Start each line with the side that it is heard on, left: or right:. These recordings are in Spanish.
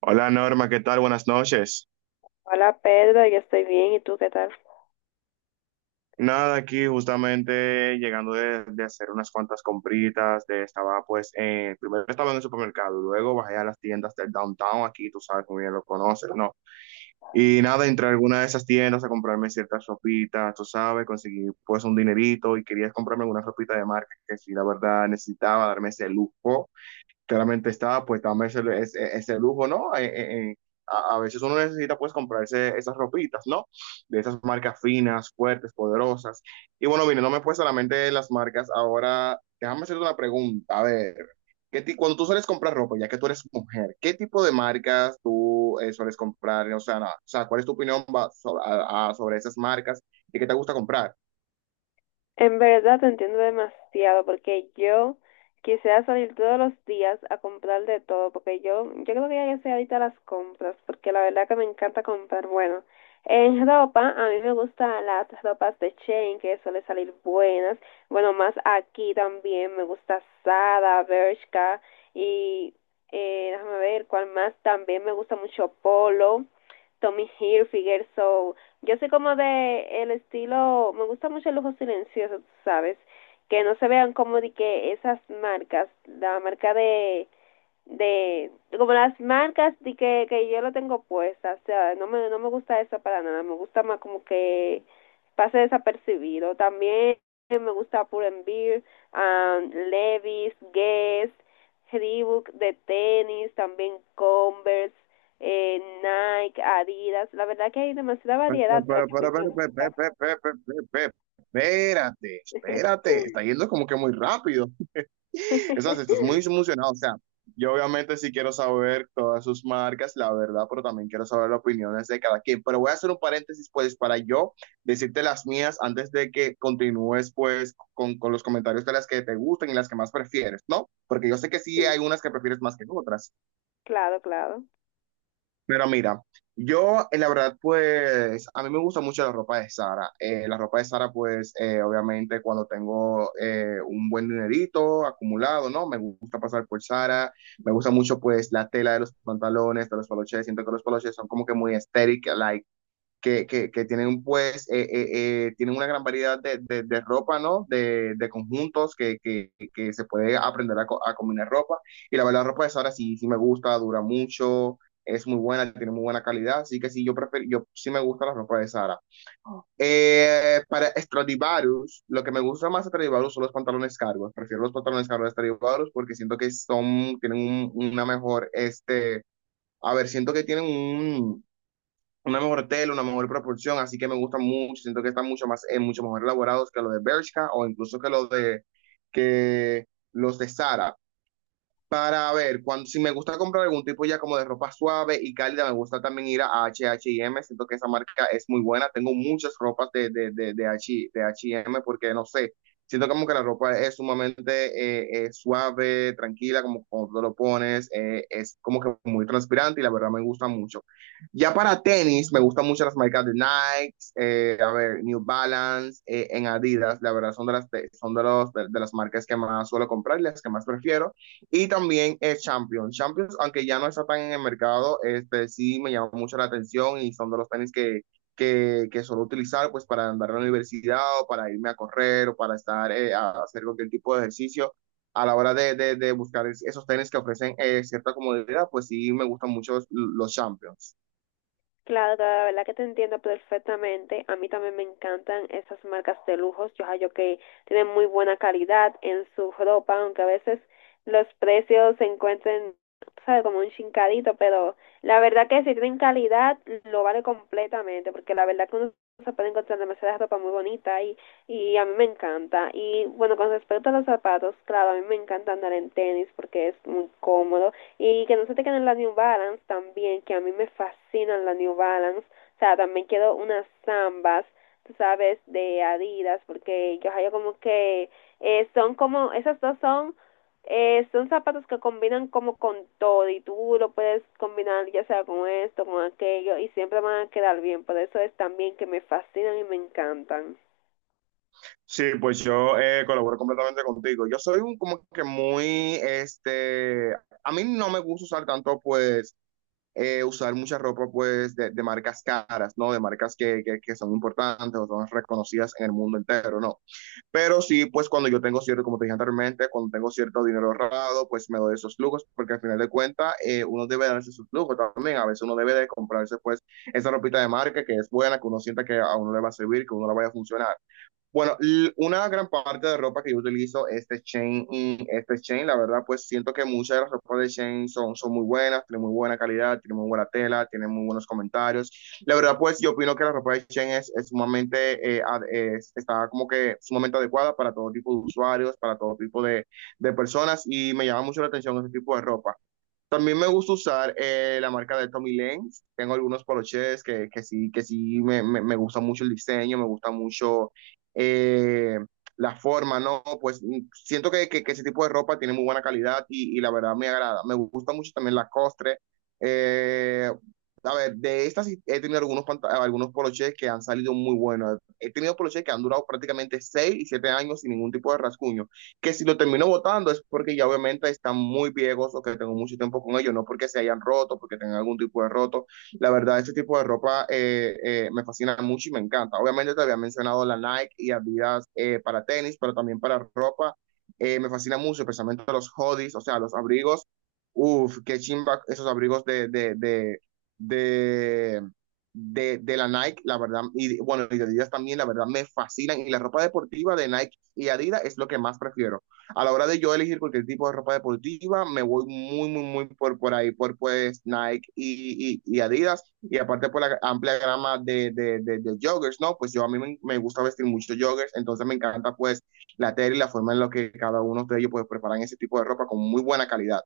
right: Hola Norma, ¿qué tal? Buenas noches.
left: Hola Pedro, yo estoy bien, ¿y tú qué tal?
right: Nada, aquí justamente llegando de hacer unas cuantas compritas, de, estaba pues, primero estaba en el supermercado, luego bajé a las tiendas del downtown, aquí tú sabes muy bien lo conoces, ¿no? Y nada, entré a alguna de esas tiendas a comprarme ciertas ropitas, tú sabes, conseguí pues un dinerito y quería comprarme una ropita de marca que sí, la verdad necesitaba darme ese lujo. Claramente está pues dame ese lujo, ¿no? Veces uno necesita pues comprarse esas ropitas, ¿no? De esas marcas finas, fuertes, poderosas. Y bueno, mire, no me pues solamente las marcas. Ahora, déjame hacerte una pregunta. A ver, ¿cuando tú sueles comprar ropa, ya que tú eres mujer, qué tipo de marcas tú sueles comprar? O sea, no, o sea, ¿cuál es tu opinión sobre esas marcas y qué te gusta comprar?
left: En verdad te entiendo demasiado porque yo quisiera salir todos los días a comprar de todo porque yo creo que ya yo soy ahorita las compras porque la verdad que me encanta comprar. Bueno, en ropa a mí me gustan las ropas de Shein que suelen salir buenas. Bueno, más aquí también me gusta Zara, Bershka y déjame ver cuál más. También me gusta mucho Polo, Tommy Hilfiger, so... Yo soy como de el estilo, me gusta mucho el lujo silencioso, sabes, que no se vean como de que esas marcas, la marca de como las marcas de que yo lo tengo puesta, o sea, no me gusta eso para nada, me gusta más como que pase desapercibido. También me gusta Pull&Bear, Levi's, Guess, Reebok de tenis, también Converse, Nike, Adidas. La verdad que hay demasiada variedad de lo que a mí me
right: Pero, pe- pe-
left: gusta.
right: pe- pe- pe- pe- pe- Espérate, está yendo como que muy rápido. Estás muy emocionado. O sea, yo obviamente sí quiero saber todas sus marcas, la verdad, pero también quiero saber las opiniones de cada quien. Pero voy a hacer un paréntesis, pues, para yo decirte las mías antes de que continúes, pues, con los comentarios de las que te gustan y las que más prefieres, ¿no? Porque yo sé que sí hay
left: Sí,
right: unas que prefieres más que otras.
left: claro, claro.
right: Pero mira, yo la verdad pues a mí me gusta mucho la ropa de Sara. La ropa de Sara pues obviamente cuando tengo un buen dinerito acumulado, ¿no? Me gusta pasar por Sara, me gusta mucho pues la tela de los pantalones, de los poloches, siento que los poloches son como que muy estéticos, like que tienen pues, tienen una gran variedad de ropa, ¿no? De conjuntos se puede aprender a combinar ropa. Y la verdad, la ropa de Sara sí, sí me gusta, dura mucho, es muy buena, tiene muy buena calidad, así que sí, yo, prefiero, yo sí me gusta la ropa de Sara. Para Stradivarius, lo que me gusta más de Stradivarius son los pantalones cargos. Prefiero los pantalones cargos de Stradivarius porque siento que son, tienen un, una mejor, a ver, siento que tienen un, una mejor tela, una mejor proporción, así que me gustan mucho, siento que están mucho más, mucho mejor elaborados que los de Bershka o incluso que los que los de Sara. Para ver, cuando, si me gusta comprar algún tipo ya como de ropa suave y cálida, me gusta también ir a H y M, siento que esa marca es muy buena, tengo muchas ropas de H&M, porque no sé, siento como que la ropa es sumamente suave, tranquila, como cuando tú lo pones, es como que muy transpirante y la verdad me gusta mucho. Ya para tenis, me gustan mucho las marcas de Nike, a ver, New Balance, en Adidas, la verdad son de las, son de los, de las marcas que más suelo comprar y las que más prefiero. Y también es Champions. Champions, aunque ya no está tan en el mercado, este sí me llamó mucho la atención y son de los tenis que suelo utilizar pues para andar a la universidad o para irme a correr o para estar a hacer cualquier tipo de ejercicio. A la hora de buscar esos tenis que ofrecen cierta comodidad, pues sí me gustan mucho los Champions.
left: Claro, claro, la verdad que te entiendo perfectamente. A mí también me encantan esas marcas de lujos. Yo hallo que tienen muy buena calidad en su ropa, aunque a veces los precios se encuentren, sabe, como un chincadito, pero la verdad que si tienen calidad, lo vale completamente, porque la verdad que uno se puede encontrar demasiada ropa muy bonita y a mí me encanta. Y bueno, con respecto a los zapatos, claro, a mí me encanta andar en tenis porque es muy cómodo y que no se te queden las New Balance también, que a mí me fascinan las New Balance. O sea, también quiero unas zambas, tú sabes, de Adidas, porque yo hallo como que son como, esas dos son, son zapatos que combinan como con todo y tú lo puedes combinar ya sea con esto, con aquello y siempre van a quedar bien. Por eso es también que me fascinan y me encantan.
right: Sí, pues yo colaboro completamente contigo. Yo soy un como que muy, a mí no me gusta usar tanto pues usar mucha ropa pues marcas caras, ¿no? De marcas son importantes o son reconocidas en el mundo entero, ¿no? Pero sí, pues cuando yo tengo cierto, como te dije anteriormente, cuando tengo cierto dinero ahorrado, pues me doy esos lujos, porque al final de cuentas uno debe darse sus lujos también, a veces uno debe de comprarse pues esa ropita de marca que es buena, que uno sienta que a uno le va a servir, que a uno le vaya a funcionar. Bueno, una gran parte de ropa que yo utilizo es de Shein, y este Shein, la verdad, pues siento que muchas de las ropas de Shein son, son muy buenas, tienen muy buena calidad, tienen muy buena tela, tienen muy buenos comentarios. La verdad, pues yo opino que la ropa de Shein es sumamente, está como que sumamente adecuada para todo tipo de usuarios, para todo tipo de personas y me llama mucho la atención ese tipo de ropa. También me gusta usar la marca de Tommy Lenz. Tengo algunos poloches que sí me gusta mucho el diseño, me gusta mucho eh, la forma, ¿no? Pues mm, siento que ese tipo de ropa tiene muy buena calidad y la verdad me agrada. Me gusta mucho también la costre. Eh, a ver, de estas sí he tenido algunos, algunos polochés que han salido muy buenos. He tenido polochés que han durado prácticamente 6 y 7 años sin ningún tipo de rasguño, que si lo termino votando es porque ya obviamente están muy viejos o que tengo mucho tiempo con ellos, no porque se hayan roto, porque tengan algún tipo de roto. La verdad, ese tipo de ropa me fascina mucho y me encanta. Obviamente te había mencionado la Nike y Adidas para tenis, pero también para ropa. Me fascina mucho, especialmente los hoodies, o sea, los abrigos. Uf, qué chimba esos abrigos de de la Nike, la verdad, y bueno, y de Adidas también, la verdad, me fascinan. Y la ropa deportiva de Nike y Adidas es lo que más prefiero. A la hora de yo elegir cualquier tipo de ropa deportiva, me voy muy por ahí, por pues Nike y Adidas, y aparte por la amplia gama de joggers, ¿no? Pues yo a mí me gusta vestir mucho joggers, entonces me encanta pues la tela y la forma en la que cada uno de ellos pues preparan ese tipo de ropa con muy buena calidad.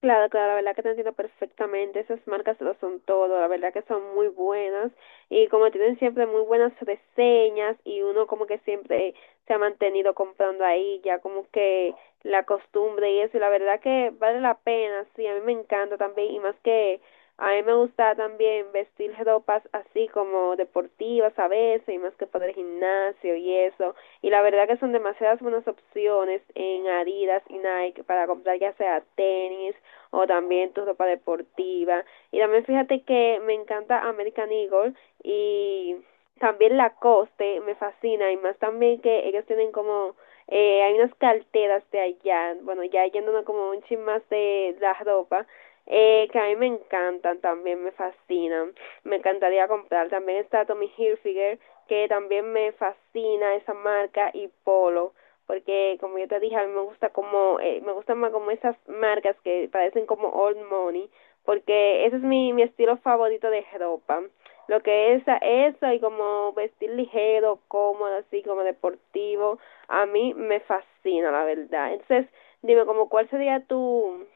left: Claro, claro, la verdad que te entiendo perfectamente. Esas marcas lo son todo, la verdad que son muy buenas y como tienen siempre muy buenas reseñas y uno como que siempre se ha mantenido comprando ahí, ya como que la costumbre y eso, y la verdad que vale la pena, sí, a mí me encanta también y más que a mí me gusta también vestir ropas así como deportivas a veces y más que para el gimnasio y eso. Y la verdad que son demasiadas buenas opciones en Adidas y Nike para comprar ya sea tenis o también tu ropa deportiva. Y también fíjate que me encanta American Eagle y también la coste me fascina y más también que ellos tienen como hay unas carteras de allá, bueno, ya yéndonos como un chin más de la ropa, que a mí me encantan también, me fascinan. Me encantaría comprar. También está Tommy Hilfiger, que también me fascina esa marca, y Polo porque como yo te dije, a mí me gusta como, me gustan más como esas marcas que parecen como old money, porque ese es mi estilo favorito de ropa. Lo que es eso y como vestir ligero, cómodo, así como deportivo, a mí me fascina, la verdad. Entonces, dime, como cuál sería tu,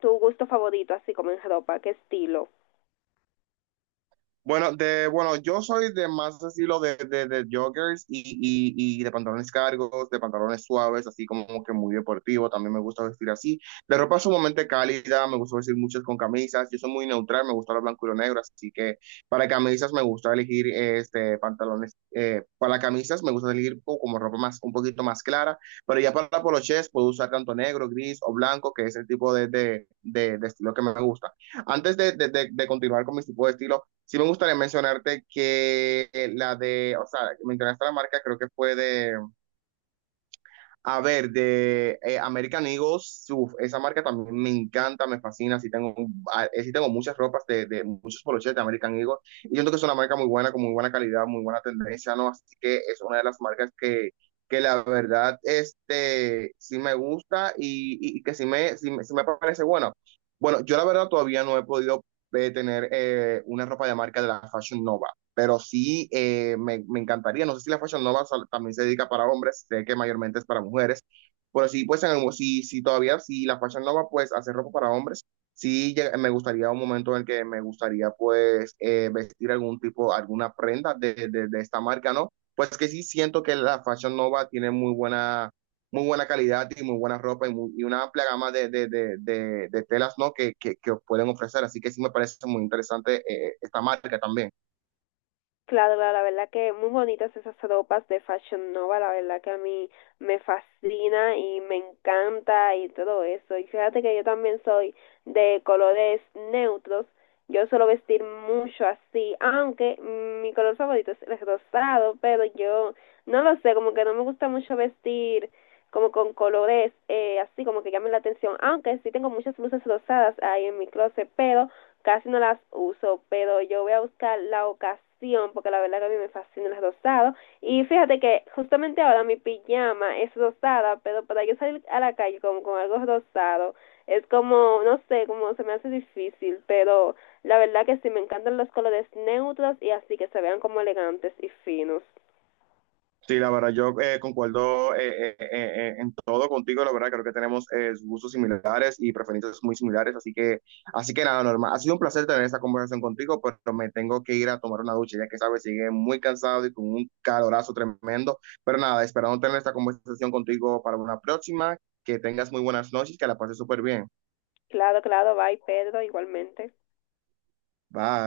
left: tu gusto favorito, así como en ropa, qué estilo.
right: Bueno, yo soy de más estilo de joggers y de pantalones cargos, de pantalones suaves, así como que muy deportivo. También me gusta vestir así. De ropa sumamente cálida, me gusta vestir muchas con camisas. Yo soy muy neutral, me gusta lo blanco y lo negro. Así que para camisas me gusta elegir este, pantalones. Para camisas me gusta elegir como ropa más, un poquito más clara. Pero ya para polochés puedo usar tanto negro, gris o blanco, que es el tipo de estilo que me gusta. Antes de continuar con mi tipo de estilo, sí me gustaría mencionarte que la de, o sea, mencionaste la marca, creo que fue de, a ver, de American Eagles, uf, esa marca también me encanta, me fascina, sí tengo, sí tengo muchas ropas de muchos poloches de American Eagles, y siento que es una marca muy buena, con muy buena calidad, muy buena tendencia, ¿no? Así que es una de las marcas que la verdad, sí me gusta y que sí me parece bueno. Bueno, yo la verdad todavía no he podido tener una ropa de marca de la Fashion Nova. Pero sí, me encantaría. No sé si la Fashion Nova también se dedica para hombres, sé que mayormente es para mujeres. Pero sí, pues en algún- si, si todavía, si la Fashion Nova pues hace ropa para hombres, me gustaría un momento en el que me gustaría pues vestir algún tipo, alguna prenda de esta marca, ¿no? Pues que sí siento que la Fashion Nova tiene muy buena calidad y muy buena ropa y, y una amplia gama de de telas, ¿no? Que pueden ofrecer. Así que sí me parece muy interesante esta marca también.
left: Claro, claro, la verdad que muy bonitas esas ropas de Fashion Nova, la verdad que a mí me fascina y me encanta y todo eso. Y fíjate que yo también soy de colores neutros, yo suelo vestir mucho así, aunque mm, mi color favorito es el rosado, pero yo no lo sé, como que no me gusta mucho vestir como con colores así como que llamen la atención, aunque sí tengo muchas blusas rosadas ahí en mi closet, pero casi no las uso, pero yo voy a buscar la ocasión porque la verdad que a mí me fascinan las rosadas. Y fíjate que justamente ahora mi pijama es rosada, pero para yo salir a la calle con algo rosado es como, no sé, como se me hace difícil, pero la verdad que sí me encantan los colores neutros y así que se vean como elegantes y finos.
right: Sí, la verdad, yo concuerdo en todo contigo, la verdad, creo que tenemos gustos similares y preferencias muy similares, así que nada, normal. Ha sido un placer tener esta conversación contigo, pero me tengo que ir a tomar una ducha, ya que sabes, sigue muy cansado y con un calorazo tremendo, pero nada, esperando tener esta conversación contigo para una próxima, que tengas muy buenas noches, que la pases súper bien.
left: Claro, claro, bye Pedro, igualmente.
right: Bye.